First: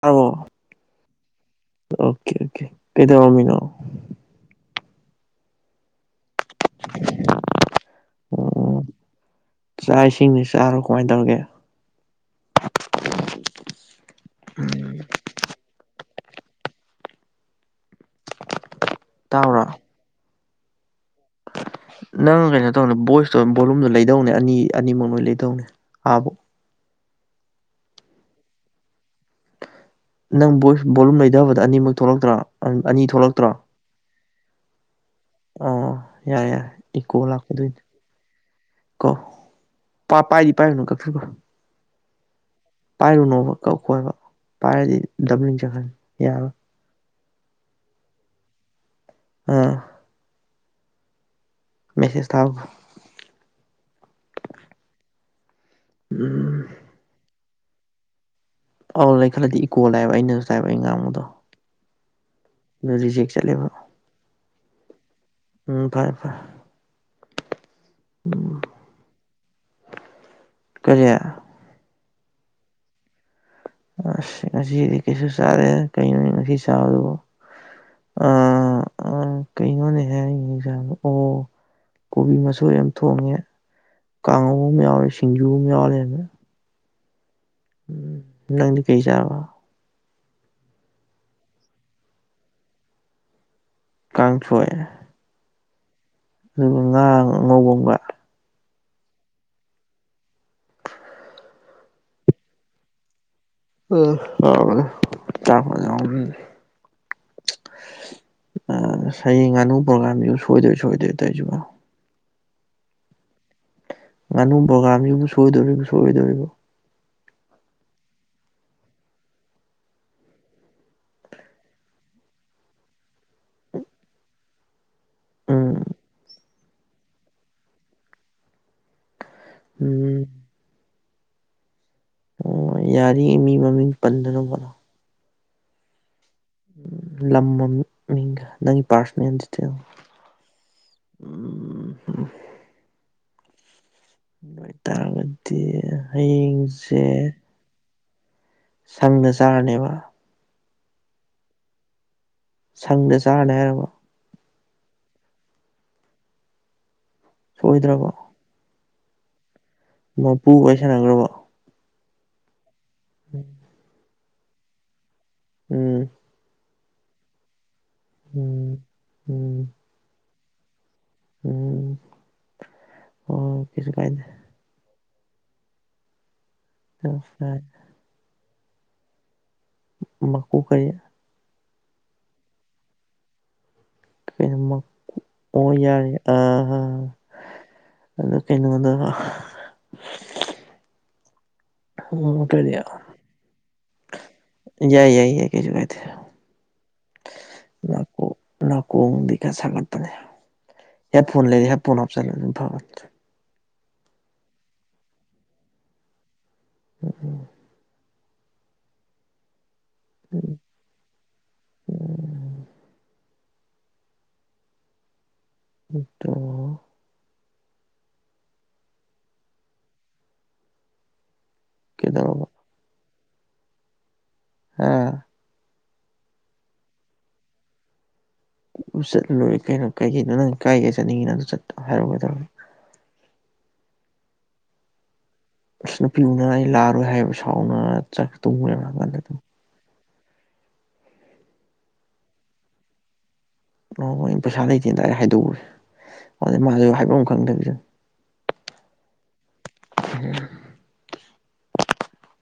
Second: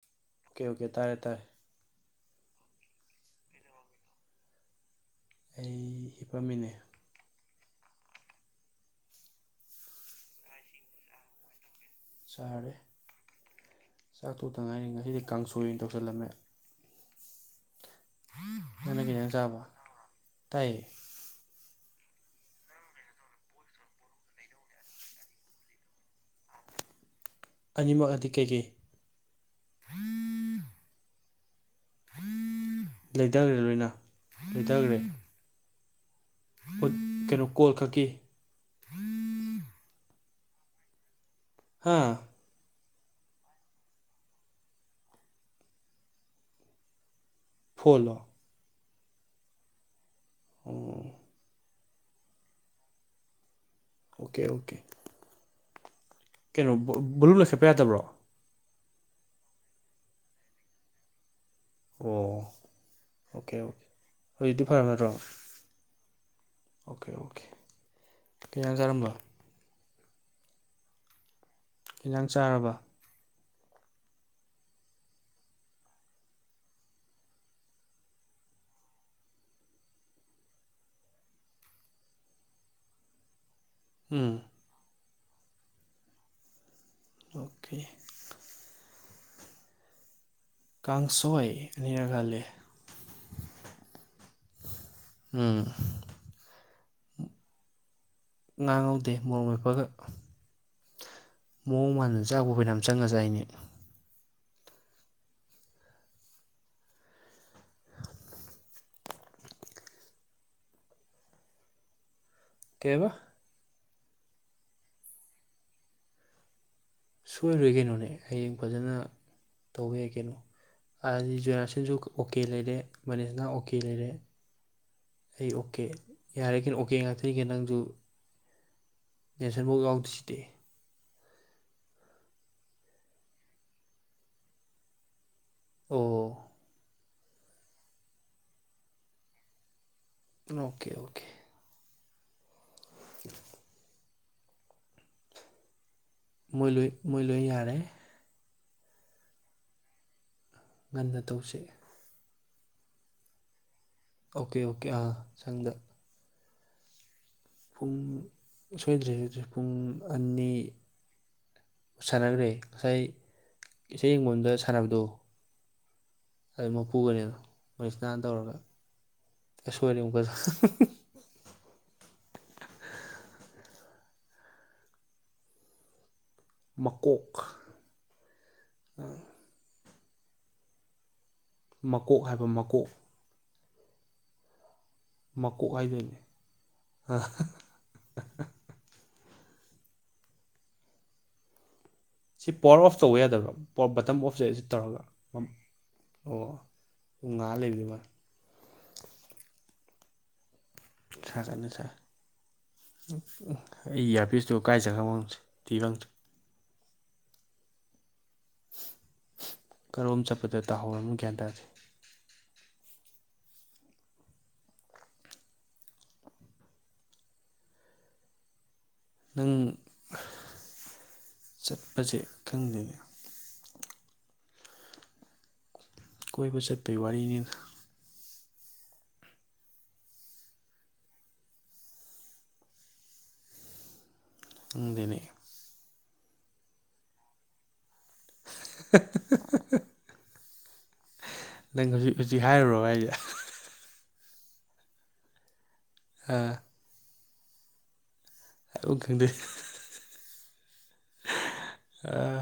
ꯇꯥꯕꯣ okay okay ꯇꯥꯏꯦ ꯇꯥꯏ ꯑꯣꯀꯦ ꯑꯣꯀꯦ ꯀꯩꯗ ꯃꯃꯤꯅꯣ ꯑꯩ ꯍꯤꯞꯄꯝꯃꯤꯅꯦ ꯑꯣ ꯆꯥꯛ ꯏꯁꯤꯡꯅꯤ ꯆꯥꯔꯣ ꯀꯃꯥꯏꯅ ꯇꯧꯔꯒꯦ ꯆꯥꯔꯦ ꯆꯥꯛ ꯊꯣꯛꯇ ꯉꯥꯏꯔꯤ ꯎꯝ ꯉꯁꯤꯗꯤ ꯀꯥꯡꯁꯣꯏꯅ ꯇꯧꯁꯤꯜꯂꯝꯃꯦ ꯅꯪꯅ ꯈꯤꯇꯪ ꯆꯥꯕ ꯇꯥꯕ꯭ꯔꯥ ꯇꯥꯏꯌꯦ ꯅꯪ ꯀꯩꯅꯣ ꯇꯧꯅꯦ ꯚꯣꯏꯁꯇꯣ ꯚꯣꯂꯨꯝꯗꯣ ꯂꯩꯗꯧꯅꯦ ꯑꯅꯤ ꯑꯅꯤꯃꯛ ꯂꯣꯏ ꯂꯩꯗꯧꯅꯦ ꯑꯥꯕꯧ ꯑꯅꯤꯃꯛ ꯑꯗꯤ ꯀꯩꯀꯩ ꯅꯪ ꯕꯣꯂꯨꯝ ꯂꯩꯗꯕꯗ ꯑꯅꯤꯃꯛ ꯊꯣꯛꯂꯛꯇ꯭ꯔꯣ ꯑꯅꯤ ꯊꯣꯛꯂꯛꯇ꯭ꯔꯣ ꯂꯩꯊꯈ꯭ꯔꯦ ꯂꯣꯏꯅ ꯂꯩꯊꯈ꯭ꯔꯦ ꯑ ꯌꯥꯔ ꯌꯥꯏꯔ ꯏꯀꯣ ꯀꯩꯅꯣ ꯀꯣꯜ ꯂꯥꯛꯄꯗꯅꯤ ꯈꯛꯀꯤ ꯀꯣ ꯄ ꯄꯥꯏꯗꯤ ꯄꯥꯏꯔꯨꯅꯨ ꯀꯛꯊꯠꯈ꯭ꯔꯣ ꯍꯥꯥ ꯄꯥꯏꯔꯨꯅꯣꯕ ꯀꯛ ꯈꯣꯏꯕ ꯄꯥꯏꯔꯗꯤ ꯗꯕꯂꯤꯡ ꯆꯍꯟ ꯌꯥꯔꯣꯏ ꯐꯣꯂꯣ ꯑ ꯑꯣ ꯃꯦꯁꯦꯖ ꯊꯥꯎ ꯑꯣꯀꯦ ꯑꯣꯀꯦ ꯎꯝ ꯀꯩꯅꯣ ꯕꯂꯨ ꯂꯩꯈꯠꯄ ꯌꯥꯗꯕ꯭ꯔꯣ ꯑꯧ ꯂꯩ ꯈꯠꯂꯗꯤ ꯏꯀꯣꯜ ꯂꯥꯛꯑꯕ ꯑꯩꯅꯁꯨ ꯇꯥꯏꯕ ꯑꯩ ꯉꯥꯡꯕꯗꯣ ꯑꯣ ꯑꯗꯨ ꯔꯤꯖꯦꯛ ꯑꯣꯀꯦ ꯆꯠꯂꯦꯕ ꯑꯣ ꯍꯧꯖꯤꯛꯇꯤ ꯐꯔꯕ ꯅꯠꯇ꯭ꯔꯣ ꯎꯝ ꯐꯔꯦ ꯐꯔꯦ ꯑꯣꯀꯦ ꯑꯣꯀꯦ ꯀꯩꯖꯥꯡ ꯆꯥꯔꯝꯕ ꯀꯔꯤ ꯍꯤꯟꯖꯥꯡ ꯆꯥꯔꯕ ꯑꯁ ꯉꯁꯤꯗꯤ ꯀꯩꯁꯨ ꯆꯥꯔꯦ ꯀꯩꯅꯣ ꯉꯁꯤ ꯆꯕꯗꯣ ꯑ ꯑꯪ ꯀꯩꯅꯣꯅꯦꯍꯦ ꯑꯩ ꯉꯁꯥꯏ ꯆꯥꯕꯗꯣ ꯑꯣ ꯀꯣꯕꯤ ꯃꯆꯣꯏ ꯌꯥꯝ ꯊꯣꯡꯉꯦ ꯎꯝ ꯀꯥꯡꯉꯧ ꯑꯃ ꯌꯥꯎꯔꯦ ꯁꯤꯡꯖꯨ ꯑꯃ ꯌꯥꯎꯔꯂꯦꯅ ꯑꯣꯀꯦ ꯎ ꯅꯪꯗꯤ ꯀꯩ ꯆꯥꯔꯕ ꯀꯥꯡꯁꯣꯏ ꯑ ꯅꯥꯒꯥꯂꯦ ꯀꯥꯡꯁꯣꯏ ꯎꯝ ꯑꯗꯨꯒ ꯉꯥ ꯉꯧꯕꯝꯒ ꯉꯥ ꯉꯧꯗꯦ ꯃꯣꯔꯣꯛ ꯃꯦꯠꯄꯒ ꯃꯑꯣꯡ ꯃꯥꯟꯗꯅ ꯆꯥꯛꯕꯨ ꯐꯩꯅꯥꯝ ꯆꯪꯉ ꯆꯥꯏꯅꯦ [unintelligible] ꯑꯥꯁ ꯍꯌꯦꯡ ꯉꯥꯅꯨ ꯄ꯭ꯔꯣꯒꯥꯝꯁꯤꯁꯨ ꯁꯣꯏꯗꯣꯏ ꯁꯣꯏꯗꯣꯏ ꯇꯧꯖꯤꯕ ꯀꯩꯕ ꯉꯥꯅꯨ ꯄꯔꯣꯒꯥꯝꯁꯤꯕꯨ ꯁꯣꯏꯗꯣꯔꯤꯕ ꯁꯣꯏꯗꯣꯔꯤꯕ ꯁꯣꯏꯔꯣꯏ ꯀꯩꯅꯣꯅꯦ ꯍꯌꯦꯡ ꯐꯖꯅ ꯇꯧꯕ ꯌꯥꯏ ꯀꯩꯅꯣ ꯑꯗꯨꯗꯤ ꯖꯣꯏꯔꯥꯁꯤꯖꯄ ꯑꯣꯀꯦ ꯂꯩꯔꯦ ꯃꯅꯤꯁꯅꯥ ꯑꯣꯀꯦ ꯂꯩꯔꯦ ꯑꯩ ꯎꯝ ꯑꯣꯀꯦ ꯌꯥꯔꯀꯩꯅꯣ ꯑꯣꯀꯦ ꯉꯥꯛꯇꯅꯤ ꯅꯪꯖꯨ ꯅꯦꯜꯁꯟꯕꯧ ꯎꯝ ꯌꯥꯎꯗꯤꯁꯤꯗꯤ ꯑꯣ ꯌꯥꯔꯤꯉꯩ ꯃꯤ ꯃꯃꯤꯡ ꯄꯟꯗꯅꯕ ꯍꯣꯠꯅꯧ ꯑꯣ ꯂꯝ ꯃꯃꯤꯡꯒ ꯅꯪꯒꯤ ꯄꯥꯔꯁꯅꯦꯜ ꯗꯤꯇꯦꯜ ꯑꯣꯀꯦ ꯑꯣꯀꯦ ꯎꯝ ꯑꯗꯨ ꯑꯣꯏꯇꯥꯔꯒꯗꯤ ꯃꯣꯏ ꯂꯣꯏ ꯍꯌꯦꯡꯖꯦ ꯃꯣꯏ ꯂꯣꯏ ꯌꯥꯔꯦ ꯁꯪꯗ ꯆꯥꯔꯅꯦꯕ ꯉꯟꯅ ꯇꯧꯁꯦ ꯁꯪꯗ ꯆꯥꯔꯦꯅꯤ ꯍꯥꯏꯔꯕ ꯑꯣꯀꯦ ꯑꯣꯀꯦ ꯑꯥ ꯁꯪꯗ ꯄꯨꯡ ꯁꯣꯏꯗ꯭ꯔꯕꯣ ꯁꯣꯏꯗ꯭ꯔꯦ ꯑꯗꯨꯗꯤ ꯄꯨꯡ ꯃꯄꯨ ꯑꯅꯤ ꯋꯥꯔꯤ ꯁꯥꯟꯅꯈ꯭ꯔꯕꯣ ꯁꯥꯟꯅꯒ꯭ꯔꯦ ꯉꯁꯥꯏ ꯏꯁꯩ ꯌꯦꯡꯕꯝꯗ ꯁꯥꯟꯅꯕꯗꯣ ꯎꯝ ꯑꯗꯨ ꯃꯈꯨꯒꯅꯦ ꯃꯩꯁꯥꯅ ꯇꯧꯔꯒ ꯎꯝ ꯎꯝ ꯑꯦ ꯁꯣꯏꯔꯦ ꯑꯃꯨꯛꯀꯁꯨ ꯎꯝ ꯑꯣ ꯀꯩꯁꯨ ꯀꯥꯏꯗ ꯃꯀꯣꯛ ꯃꯀꯣ ꯀꯔꯤ ꯃꯀꯣꯛ ꯍꯥꯏꯕ ꯃꯀꯣꯛ ꯀꯩꯅꯣ ꯃꯛ ꯑꯣ ꯃꯀꯣꯛ ꯌꯥꯔꯦ ꯍꯥꯏꯗꯣꯏꯅꯦ ꯑꯥꯥ ꯑꯗꯨ ꯀꯩꯅꯣꯗ ꯁꯤ ꯀꯔꯤ ꯄꯋꯥꯔ ꯑꯣꯐ ꯇꯧꯕ ꯌꯥꯗꯕ꯭ꯔ ꯄꯋꯥ ꯕꯇꯝ ꯑꯣꯐ ꯁꯂ ꯇꯧꯔꯒ ꯌꯥꯏ ꯌꯥꯏ ꯌꯥꯏ ꯀꯩꯁꯨ ꯀꯥꯏꯗꯦ ꯑꯣ ꯄꯨꯡ ꯉꯥ ꯂꯩꯔꯨꯗꯣꯏꯕ ꯂꯀꯣꯡꯗꯤ ꯈꯔ ꯁꯥꯒꯠꯄꯅꯦ ꯍꯦꯠ ꯁꯥ ꯐꯣꯟ ꯀꯟꯅ ꯂꯩꯔꯤ ꯍꯦꯠ ꯁꯥ ꯐꯣꯟ ꯍꯥꯞꯆꯜꯂꯨ ꯅꯪ ꯐꯣꯟꯗꯣ ꯑꯩ ꯏꯌꯥꯔꯄꯤꯁꯇꯣ ꯀꯥꯏ ꯆꯠꯈꯔꯥꯕꯂꫭ ꯊꯤꯕꯪꯗꯦ ꯎꯝ ꯎꯝ ꯀꯔꯣꯝ ꯆꯠꯄꯗ ꯇꯍꯧꯔꯝ ꯒ꯭ꯌꯥꯟ ꯇꯥꯔꯗꯤ ꯎꯝ ꯅꯪ ꯆꯠꯄꯁꯦ ꯀꯩꯗꯧꯔꯕ ꯈꯪꯗꯦ ꯑꯥ ꯀꯣꯏꯕ ꯆꯠꯄꯩ ꯋꯥꯔꯤꯅꯤꯗ ꯆꯠꯔꯂꯣꯏꯔꯦ ꯀꯩꯅꯣ ꯀꯩꯒꯤꯅꯣ ꯅꯪ ꯀꯥꯏ ꯒꯥꯏ ꯆꯠꯅꯤꯡꯉꯤꯅꯣ ꯑꯗꯨ ꯆꯠ ꯍꯥꯏꯔꯛꯑꯣ ꯒꯩꯗꯧꯔꯒꯦ ꯈꯪꯗꯦꯅꯦ ꯑꯁ ꯅꯨꯄꯤ ꯎꯅꯔ ꯑꯩ ꯂꯥꯛꯔꯣꯏ ꯍꯥꯏꯕ ꯁꯥꯎꯅꯔ ꯆꯠ [unintelligible] ꯑꯗꯨ ꯅꯪ ꯍꯧꯖꯤꯛ ꯍꯧꯖꯤꯛ ꯍꯥꯏꯔꯨꯔꯕ ꯍꯥꯏꯖꯦ ꯑꯣꯏ ꯄꯩꯁꯥ ꯂꯩꯇꯦꯅ ꯗꯥꯏꯔꯦꯛ ꯍꯥꯏꯗꯣꯛꯎꯔꯦ ꯑꯥ ꯑꯗꯩ ꯃꯣꯏꯁꯨ ꯍꯥꯏꯐꯝ ꯈꯪꯗꯕꯤꯗ ꯍꯥꯏꯕꯨ ꯈꯪꯗꯦ ꯑꯥ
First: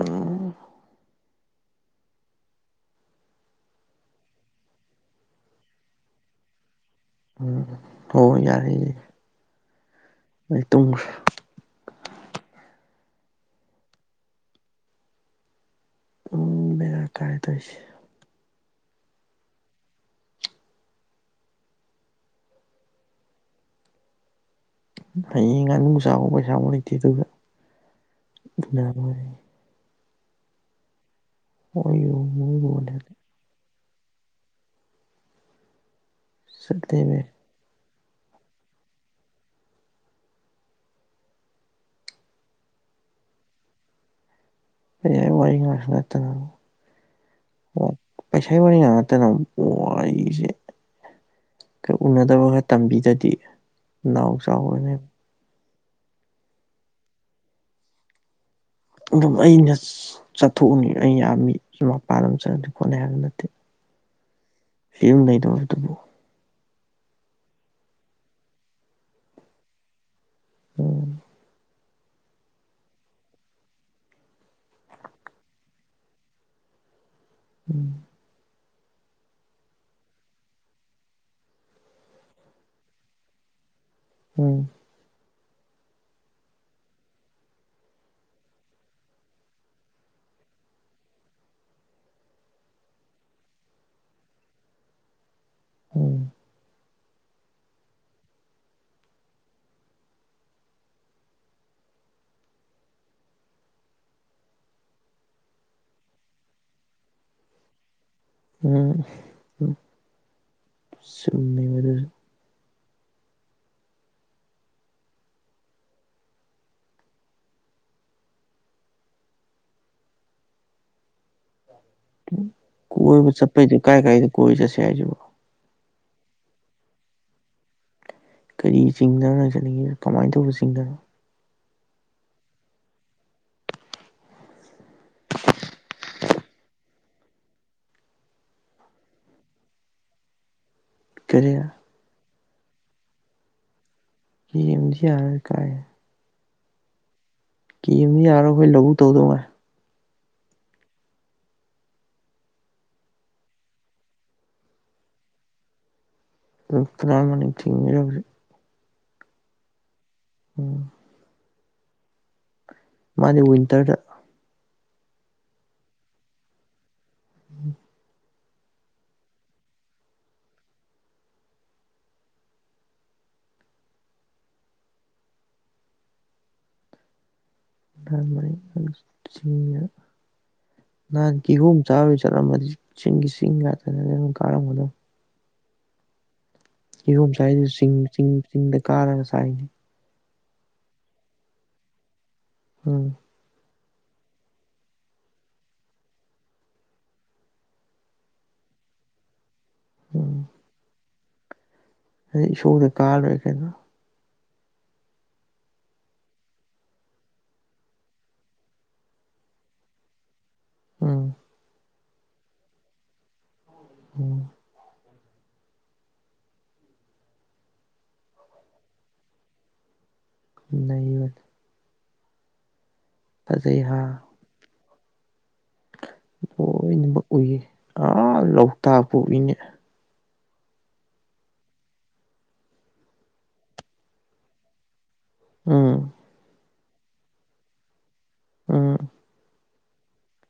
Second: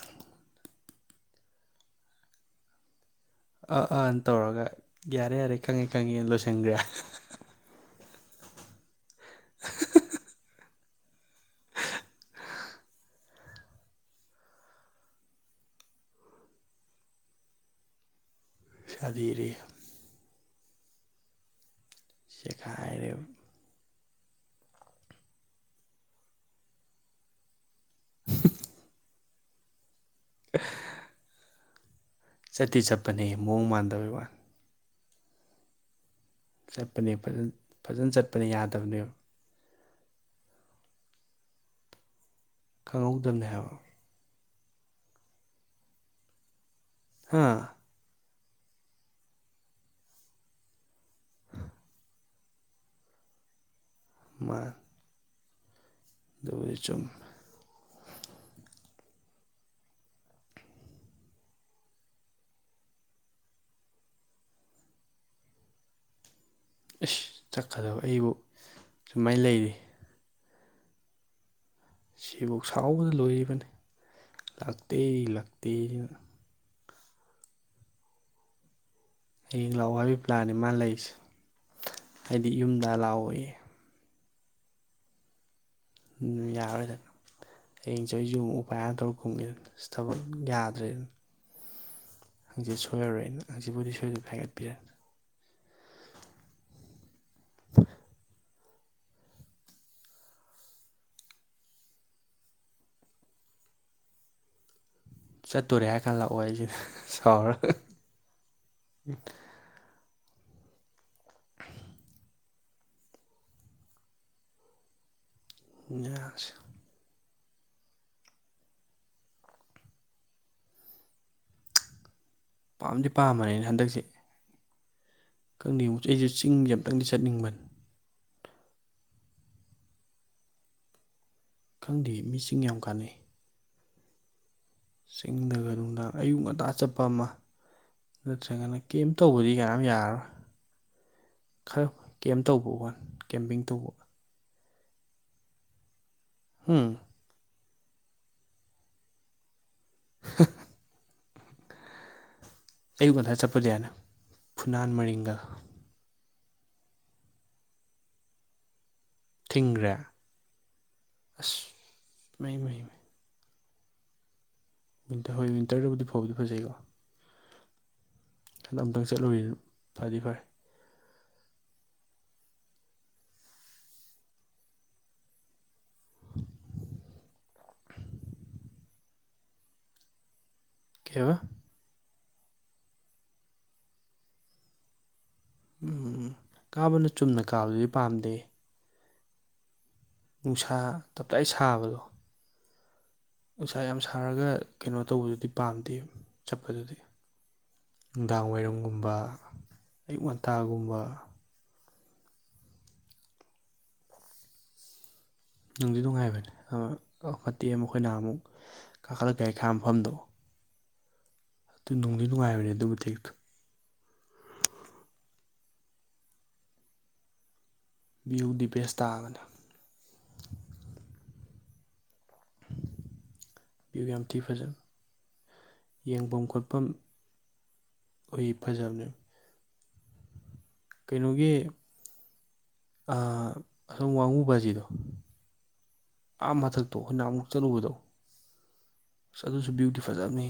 ꯎꯝ ꯑꯥ ꯑꯥ ꯇꯧꯔꯒ ꯌꯥꯔꯦ ꯌꯥꯔꯦ ꯈꯪꯉꯦ ꯈꯪꯉꯦꯅ ꯂꯣꯏꯁꯟꯒ꯭ꯔꯤꯔꯥ ꯎꯝ ꯍꯣ ꯌꯥꯔꯦ ꯑꯩ ꯇꯨꯝꯈ꯭ꯔꯦ [unintelligible] ꯆꯗꯤꯔꯤ ꯁꯦꯈꯥꯏꯔꯦꯕꯥ ꯍꯌꯦꯡ ꯉꯥꯅꯨ ꯆꯥꯕ ꯄꯩꯁꯥꯐꯥꯎ ꯂꯩꯇꯦ ꯑꯗꯨꯒ [inaudible] [unintelligible] ꯆꯠꯇꯤ ꯆꯠꯄꯅꯦ ꯃꯑꯣꯡ ꯃꯥꯟꯗꯕꯩ ꯋꯥꯅꯤ ꯆꯠꯄꯅꯦ ꯆꯠꯂꯦꯃꯦ ꯐꯖꯅ ꯆꯠꯄꯅꯦ ꯌꯥꯗꯕꯅꯦꯕ ꯈꯪꯍꯧꯗꯕꯅꯦ ꯍꯥꯏꯕ [unintelligible] ꯍꯥꯥ ꯑꯣ ꯄꯩꯁꯥ ꯋꯥꯔꯤ ꯉꯥꯛꯇꯅ ꯋꯥꯔꯤꯁꯦ ꯎꯅꯥ ꯐꯖꯅꯥ ꯇꯝꯕꯤꯗꯗꯤ ꯅꯥꯎ ꯃꯥ ꯆꯥꯎꯕꯅꯦ ꯑꯗꯨꯕꯨꯗꯤ ꯆꯨꯝ ꯑꯗꯨꯝ ꯑꯩꯅ ꯆꯠꯊꯣꯛꯎꯅꯤ ꯑꯩ ꯌꯥꯝꯃꯤ ꯃꯄꯥꯟꯗ ꯑꯃ ꯆꯠꯂꯗꯤ ꯈꯣꯠꯅꯩ ꯍꯥꯏꯕ ꯅꯠꯇꯦ ꯌꯨꯝ ꯂꯩꯗꯧꯕꯗꯨꯕꯨ ꯑꯁ ꯆꯠꯀꯗꯕ ꯑꯩꯕꯨ ꯁꯨꯃꯥꯏꯅ ꯂꯩꯔꯤ ꯎꯝ꯫ ꯁꯤꯕꯨꯛ ꯁꯥꯎꯕꯗ ꯂꯣꯏꯔꯤꯕꯅꯤ ꯂꯥꯛꯇꯦ ꯂꯥꯛꯇꯦꯁꯤꯅ ꯎꯝ ꯍꯌꯦꯡ ꯂꯥꯛꯑꯣ ꯍꯥꯏꯕꯒꯤ ꯄ꯭ꯂꯥꯟꯅꯦ ꯃꯥ ꯂꯩꯔꯤꯁꯦ ꯍꯥꯏꯗꯤ ꯌꯨꯝꯗ ꯂꯥꯛꯑꯣꯌꯦ ꯎꯝ ꯎꯝ ꯌꯥꯔꯣꯏꯗ ꯍꯌꯦꯡꯁ ꯑꯩ ꯌꯨꯝ ꯎꯄꯥꯏꯔ ꯇꯧꯔ ꯀꯨꯝꯃꯦꯅ ꯁꯤ ꯊꯕꯛ ꯌꯥꯗ꯭ꯔꯦꯅ ꯍꯪꯆꯠ ꯁꯣꯏꯔꯔꯣꯏꯅ ꯍꯪꯁꯤꯕꯨꯗꯤ ꯁꫭꯏꯗꯅ ꯍꯥꯏꯒꯠꯄꯤꯔꯛꯒꯦ ꯎꯝ [inaudible] ꯆꯠꯇꯣꯔꯦ ꯍꯥꯏ ꯈꯜꯂꯥꯛꯑꯣ ꯑꯩꯁꯤ ꯁꯥꯎꯔꯒ ꯎꯝ ꯆꯨꯝꯃꯤ ꯃꯗꯨꯁꯨ [inaudible] ꯉꯥꯛꯁ ꯄꯥꯝꯗꯤ ꯀꯣꯏꯕ ꯄꯥꯝꯕꯅꯦ ꯆꯠꯄꯩꯗꯨ ꯀꯥꯏ ꯀꯥꯏꯗ ꯀꯣꯏꯕ ꯆꯠꯁꯦ ꯍꯥꯏꯁꯤꯕꯣ [unintelligible] ꯑꯩꯖꯦ ꯆꯤꯡꯖꯦ ꯑꯝꯇꯪꯗꯤ ꯆꯠꯅꯤꯡꯕꯅꯤ꯫ ꯀꯔꯤ ꯆꯤꯡꯗꯅꯣ ꯅꯪ ꯆꯠꯅꯤꯡꯉꯤꯁꯦ ꯀꯃꯥꯏꯅ ꯇꯧꯕ ꯆꯤꯡꯗꯅꯣ꯫ ꯈꯪꯗꯦ ꯃꯤꯁꯤꯡ ꯌꯥꯝ ꯀꯥꯟꯅꯩ ꯆꯤꯡꯗꯒ ꯅꯨꯡꯗꯥꯡ ꯑꯌꯨꯛ ꯉꯟꯇꯥ ꯆꯠꯄ ꯑꯃ ꯅꯠꯇ꯭ꯔꯒꯅ ꯀꯦꯝ ꯇꯧꯕꯗꯤ ꯀꯅꯥꯝ ꯌꯥꯔꯔꯣꯏ꯫ ꯀꯔꯤ ꯈꯔ ꯀꯦꯝ ꯇꯧꯕ ꯋꯥꯟ ꯀꯦꯝꯄꯤꯡ ꯇꯧꯕ ꯌꯦꯟꯁꯦ ꯌꯥꯔꯔꯣꯏ ꯀꯥꯏ ꯍꯨꯝ ꯀꯤꯕꯅ ꯌꯥꯔꯣꯏ ꯑꯩꯈꯣꯏ ꯂꯧꯕꯎ ꯇꯧꯗꯧ ꯉꯥꯢ [unintelligible] ꯑꯌꯨꯛ ꯉꯟꯗ ꯆꯠꯄꯗꯤ ꯌꯥꯅꯦ ꯐꯨꯅꯥꯟ ꯃꯔꯤꯡꯒ ꯑꯗꯨ [unintelligible] ꯊꯤꯡꯈ꯭ꯔꯦ ꯎꯝ ꯑꯁ ꯃꯩ ꯃꯩ ꯃꯩ ꯃꯥꯗꯤ ꯋꯤꯟꯇꯔꯗ ꯋꯤꯟꯇꯔ ꯍꯣꯏ ꯋꯤꯟꯇꯔꯗꯕꯨꯗꯤ ꯐꯕꯨꯗꯤ ꯐꯖꯩꯀꯣ꯫ ꯎꯝ ꯍꯟꯗꯛ ꯑꯃꯨꯛꯇꯪ ꯆꯠꯂꯨꯏꯌꯦ ꯐꯗꯤ ꯐꯔꯦ꯫ ꯁꯤ ꯅꯥꯟ ꯀꯩꯕ ꯀꯣ ꯆꯥꯔ ꯆꯠꯂꯝꯃꯗꯤ ꯆꯤꯡꯒꯤ ꯆꯤꯡ ꯉꯥꯛꯇꯅꯦ ꯑꯗꯨꯝ ꯀꯥꯔꯝꯕꯥꯗꯣ ꯎꯝ ꯀꯥꯕꯅ ꯀꯤꯍꯣꯝ ꯆꯨꯝꯅ ꯆꯥꯏꯗꯨ ꯀꯥꯕꯗꯤ ꯆꯤꯡ ꯆꯤꯡ ꯄꯥꯝꯗꯦ ꯆꯤꯡꯗ ꯀꯥꯔꯒ ꯁꯥꯏꯉ ꯅꯨꯡꯁꯥ ꯇꯞꯇꯥꯏ ꯁꯥꯕꯗꯣ ꯎꯝ ꯎꯁꯥ ꯌꯥꯝ ꯁꯥꯔꯒ ꯀꯩꯅꯣ ꯇꯧꯕꯗꯨꯗꯤ ꯄꯥꯝꯗꯦ ꯆꯠꯄꯗꯨꯗꯤ ꯅꯨꯡꯗꯥꯡ ꯋꯥꯏꯔꯝꯒꯨꯝꯕ ꯑꯌꯨꯛ ꯉꯟꯇꯥꯒꯨꯝꯕ ꯑ ꯏꯁꯣꯔꯗ ꯀꯥꯔ꯭ ꯂꯣꯏꯔꯦ ꯀꯩꯅꯣ ꯅꯨꯡꯗꯤ ꯅꯨꯡꯉꯥꯏꯕꯅꯦ ꯑꯥ ꯑꯈꯠꯇꯦ ꯃꯈꯣꯏ ꯅꯥꯍꯟꯃꯨꯛ ꯀꯥꯈꯠꯂꯛ ꯒꯥꯔꯤ ꯈꯥꯝꯐꯝꯗꯣ ꯎꯝ ꯗꯨ ꯅꯨꯡꯗꯤ ꯅꯨꯡꯉꯥꯏꯕꯅꯦ ꯑꯗꯨ ꯃꯇꯦꯛꯇꯣ꯫ ꯎꯝ ꯕꯤꯌꯨ ꯗꯤꯄꯦꯁ ꯇꯥꯒꯅ [unintelligible] ꯐꯖꯩꯍꯥ ꯇꯤ ꯐꯖꯕ ꯌꯦꯡꯐꯝ ꯈꯣꯠꯐꯝ ꯂꯣꯏꯅꯃꯛ ꯑꯣꯏ ꯐꯖꯕꯅꯦ ꯏ ꯀꯩꯅꯣꯒꯤ ꯑ ꯑꯁꯣꯝ ꯋꯥꯡꯉꯨ ꯕꯥꯖꯤꯗꯣ ꯎꯝ ꯑꯥ ꯃꯊꯛꯇꯣ ꯑꯩꯈꯣꯏ ꯅꯍꯥꯃꯨꯛ ꯆꯠꯂꯨꯕꯗꯣ ꯎꯝ ꯑꯗꯨꯖꯨ ꯁꯨ ꯕꯌꯨꯗꯤ ꯐꯖꯕꯅꯦ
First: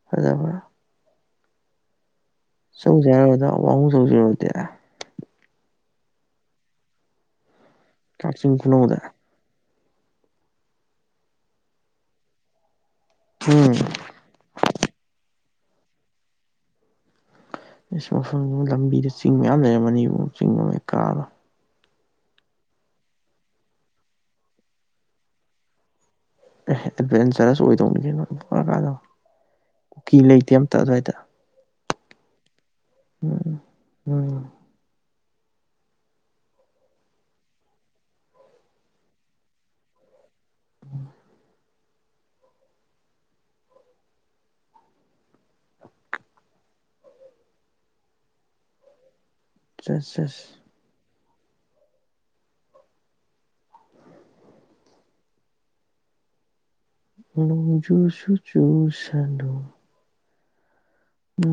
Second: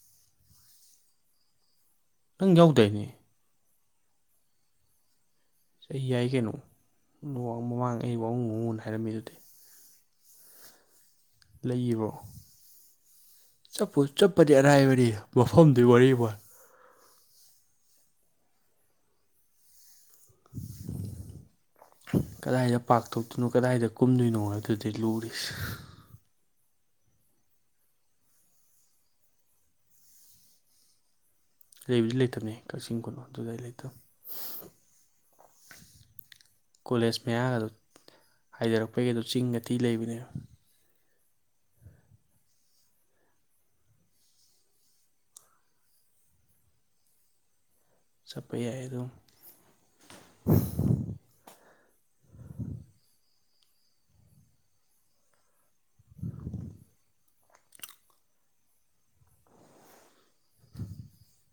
[unintelligible] ꯅꯪ ꯆꯧ ꯌꯥꯎꯗꯥꯏꯅꯦ ꯆꯥꯅꯕꯗꯣ ꯋꯥꯉꯨ ꯆꯠꯂꯨꯁꯤꯔꯣꯗꯨꯗꯤ ꯆꯍꯤ ꯌꯥꯏ ꯀꯩꯅꯣ ꯅꯣ ꯃꯃꯥꯡ ꯑꯩ ꯋꯥꯡꯉꯨ ꯀꯛꯆꯤꯡ ꯋꯥꯡꯉꯨꯅ ꯈꯨꯅꯧꯗ ꯍꯥꯏꯔꯝꯃꯤꯗꯨꯗꯤ ꯂꯩꯔꯤꯕꯣ ꯎꯝ ꯆꯠꯄꯨ ꯆꯠꯄꯗꯤ ꯑꯔꯥꯏꯕꯗꯤ ꯃꯐꯝꯗꯨꯒꯤ ꯋꯥꯔꯤ ꯋꯥ ꯏꯁꯃꯠ ꯐꯣꯟ ꯂꯝꯕꯤꯗ ꯆꯤꯡ ꯃꯌꯥꯝ ꯂꯩꯔꯝ ꯃꯅꯤꯄ ꯆꯤꯡ ꯑꯃ ꯀꯥꯗꯣ ꯀꯗꯥꯏꯗ ꯄꯥꯛ ꯇꯧꯗꯨꯏꯅꯣ ꯀꯗꯥꯏꯗ ꯀꯨꯝꯗꯣꯏꯅꯣ ꯑꯗꯨꯗꯤ ꯂꯨꯔꯤꯁꯦ ꯑꯦ ꯑꯦꯗꯚꯦꯟꯆꯔꯁ ꯑꯣꯏꯗꯧꯅꯤ ꯀꯩꯅꯣꯅꯨꯄꯥ ꯀꯥꯏꯅꯣ ꯀꯨꯀꯤ ꯂꯩꯇꯦ ꯑꯝꯇ ꯑꯗꯨ꯭ꯋꯥꯏꯗ ꯂꯩꯕꯗꯤ ꯂꯩꯇꯕꯅꯦ ꯀꯛꯆꯤꯡ ꯀꯣ ꯑꯗꯨꯗ ꯎꯝ ꯑꯩ ꯂꯩꯇꯕ ꯎꯝ ꯀꯣꯂꯦꯖ ꯃꯌꯥꯒꯗꫭ ꯍꯥꯏꯗꯔꯛꯄꯒꯤ ꯑꯗꯨ ꯆꯤꯡꯉ ꯊꯤ ꯂꯩꯕꯅꯦꯕ ꯆꯠꯄ ꯌꯥꯏ ꯑꯗꯨꯝ ꯆꯠꯁꯦꯁ ꯅꫭꯡꯖꯨꯁꯨ ꯆꯨꯁꯅꯨ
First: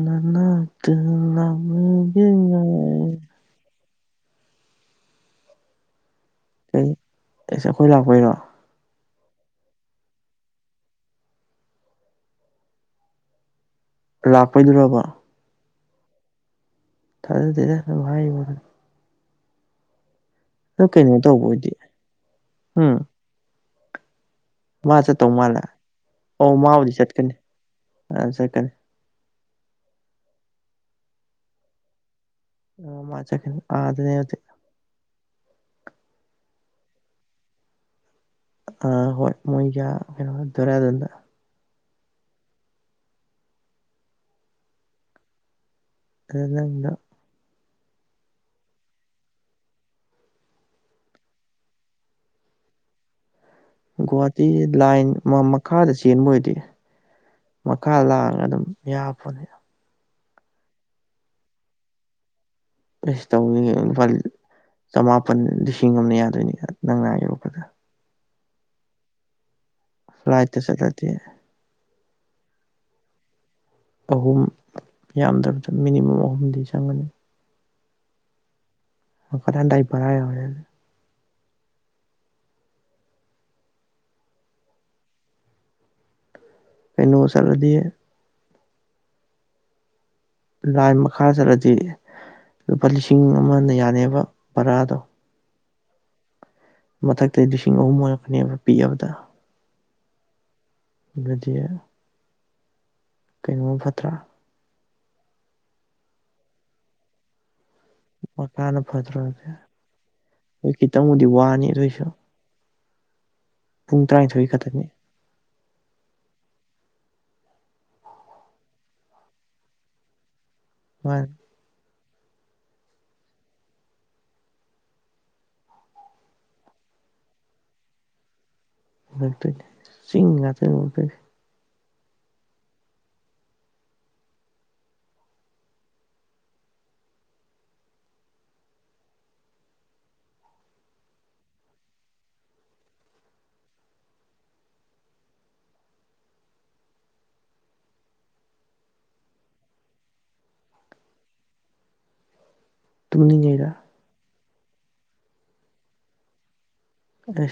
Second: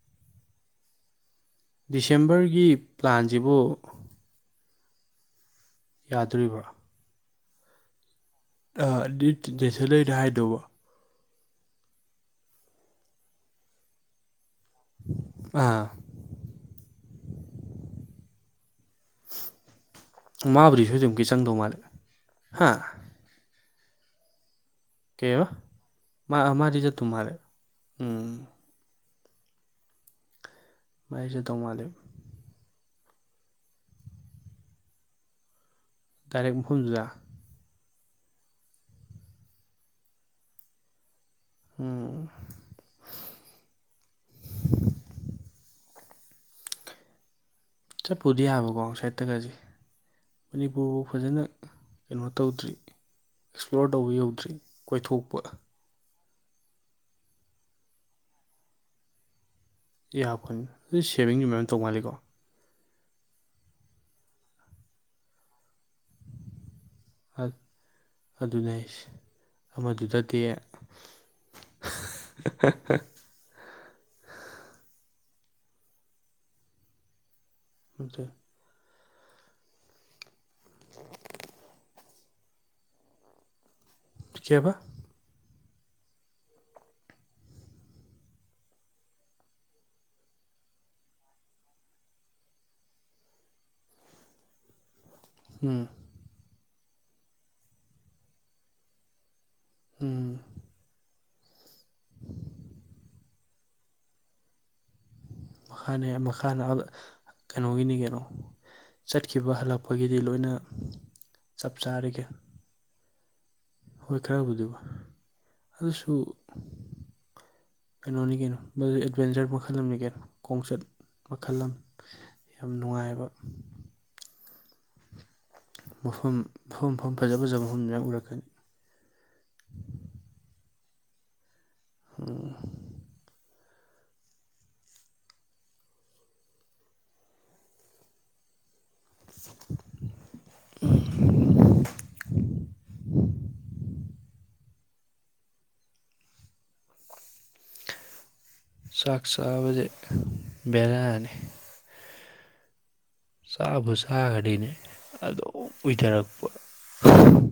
ꯅꯅꯥꯛꯇ ꯂꯥꯛꯂ ꯗꯤꯁꯦꯝꯕꯔꯒꯤ ꯄ꯭ꯂꯥꯟꯁꯤꯕꯨ ꯌꯥꯗꯣꯔꯤꯕ꯭ꯔꯥ ꯁ ꯑꯩꯈꯣꯏ ꯂꯥꯛꯄꯩꯔꯣ ꯑꯗꯨ ꯅꯦꯁꯜꯂꯅ ꯍꯥꯏꯗꯧꯕ ꯂꯥꯛꯄꯣꯏꯗꯨꯔꯔꯕ ꯑ ꯊꯔꯗꯗ ꯍꯥꯏ ꯑꯗꯣ ꯃꯥꯕꯨꯁꯨ ꯑꯗꯨꯝ ꯀꯩꯅꯣ ꯀ ꯇꯧꯕ ꯆꯪꯗꯧ ꯑꯣꯏꯗꯤ ꯃꯥꯜꯂꯦ ꯍꯥ ꯎꯝ ꯃꯥ ꯆꯠꯇꯧ ꯀꯩꯕ ꯃꯥꯜꯂꯦ ꯃꯥ ꯑꯣ ꯃꯥꯗꯤ ꯃꯥꯕꯨꯗꯤ ꯆꯠꯇꯧ ꯆꯠꯀꯅꯤ ꯃꯥꯜꯂꯦ ꯑꯥ ꯎꯝ ꯆꯠꯀꯅꯤ ꯃꯥꯏꯁꯨ ꯆꯠꯇꯧ ꯃꯥꯜꯂꯦ ꯎꯝ ꯃꯥꯅ ꯆꯠꯈꯤꯗꫭ ꯑꯥꯗꯗꯤ ꯅꯠꯇꯦ ꯗꯥꯏꯔꯦꯛ ꯃꯐꯝꯗꯨꯗ ꯑ ꯍꯣꯏ ꯃꯣꯏꯒꯤ ꯑꯥ ꯀꯩꯅꯣ ꯗꯔꯥ ꯑꯗꯨꯗ ꯎꯝ ꯀꯩ ꯅꯝꯃꯤꯅꫭ ꯆꯠꯄꯨꯗꯤ ꯌꯥꯕꯀꯣ ꯑꯥꯎ ꯁꯥꯏꯠꯇꯒꯁꯦ ꯃꯅꯤꯄꯨꯔꯕꯨꯛ ꯐꯖꯅ ꯀꯩꯅꯣ ꯇꯧꯗ꯭ꯔꯤ ꯑꯦꯛꯁꯄ꯭ꯂꯣꯔ ꯇꯧꯕ ꯒꯨꯍꯥꯇꯤ ꯌꯧꯗ꯭ꯔꯤ ꯂꯥꯏꯟ ꯃ ꯀꯣꯏꯊꯣꯛꯄ ꯃꯈꯥꯗ ꯆꯦꯟꯕꯣꯏꯗꯤ ꯃꯈꯥ ꯂꯥꯡꯉ ꯑꯗꯨꯝ ꯌꯥ ꯐꯣꯅꯤ ꯌꯥꯈꯨꯟ ꯑꯗꯨ ꯁꯦꯚꯤꯡꯖꯨ ꯃꯌꯥꯝ ꯇꯧꯃꯜꯂꯤꯀꯣ ꯁ ꯇꯧ ꯂꯨꯄꯥ ꯆꯃꯥꯄꯜ ꯂꯤꯁꯤꯡ ꯑꯃ ꯌꯥꯗꯣꯏꯅꯤ ꯅꯪ ꯉꯥꯏꯕ ꯐꯖ ꯑꯗꯨꯅꯦ ꯍꯥꯏꯁꯦ ꯑꯃꯗꯨꯗꯗꯤ ꯐ꯭ꯂꯥꯏꯠꯇ ꯆꯠꯂꯗꯤ ꯑꯍꯨꯝ ꯌꯥꯝꯗ꯭ꯔꯕꯗ ꯃꯤꯅꯤꯃꯝ ꯑꯍꯨꯝꯗꯤ ꯆꯪꯒꯅꯤ [inaudible] ꯍꯪꯀꯠ ꯈꯟꯗꯥꯏꯒꯤ ꯕꯔꯥ ꯌꯥꯎꯔꯦ ꯑ [unintelligible] ꯀꯩꯕ ꯀꯩꯅꫭ ꯆꯠꯂꯗꯤ ꯂꯥꯏꯟ ꯃꯈꯥ ꯆꯠꯂꯗꯤ ꯂꯨꯄꯥ ꯂꯤꯁꯤꯡ ꯑꯃꯅ ꯌꯥꯅꯦꯕ ꯕꯔꯥꯗꯣ ꯎꯝ ꯃꯊꯛꯇ ꯂꯤꯁꯤꯡ ꯑꯍꯨꯝ ꯑꯣꯏꯔꯛꯀꯅꯦꯕ ꯄꯤꯛꯑꯕꯗ ꯎꯝ ꯑꯗꯨꯗꯤ ꯀꯩꯅꯣꯝ ꯐꯠꯇ꯭ꯔꯥ ꯃꯈ ꯃꯈꯥ ꯀꯩꯅꯣꯒꯤꯅꯤ ꯀ ꯅꫭ ꯃꯈꯥꯅ ꯐꯠꯇ꯭ꯔꯣ ꯆꯠꯈꯤꯕ ꯑꯗꯨꯗꯤ ꯍꯜꯂꯛꯄꯒꯤꯗꯤ ꯂꯣꯏꯅ ꯈꯤꯇꯪꯕꯨꯗꯤ ꯋꯥꯅꯤ ꯆꯞ ꯑꯗꯨꯏꯁꯨ ꯆꯥꯔꯒꯦ ꯄꯨꯡ ꯍꯣꯏ ꯇꯔꯥꯅꯤꯊꯣꯏ ꯈꯔꯕꯨꯗꯤꯕ ꯈꯛꯇꯅꯤ ꯑꯗꯨꯁꯨ ꯀꯩꯅꯣꯅꯤ ꯀꯩꯅꯣ ꯃꯗꯨ ꯑꯦꯠꯚꯦꯟꯆꯔ ꯃꯈꯜ ꯑꯃꯅꯤ ꯀꯩꯅꯣ ꯈꯣꯡꯆꯠ ꯃꯥꯅꯤ ꯃꯈꯜ ꯑꯃ ꯌꯥꯝ ꯅꯨꯡꯉꯥꯏꯕ ꯃꯐꯝ ꯃꯐꯝ ꯃꯐꯝ ꯐꯖ ꯐꯖꯕ ꯃꯐꯝ ꯃꯌꯥꯝ ꯎꯔꯛꯀꯅꯤ ꯎꯛꯇꯣꯏꯅꯦ ꯆꯤꯡ ꯉꯥꯛꯇꯅꯤ ꯎꯔꯛꯇꯣꯏꯁꯦ [inaudible] [inaudible] ꯆꯥꯛ ꯆꯥꯕꯁꯦ ꯕꯦꯔꯥꯅꯤ ꯇꯨꯝꯅꯤꯡꯉꯩꯔꯥ ꯆꯥꯕꯨ ꯆꯒꯅꯤꯅꯦ ꯑꯗꯨꯝ ꯎꯏꯊꯔꯛꯄ ꯑ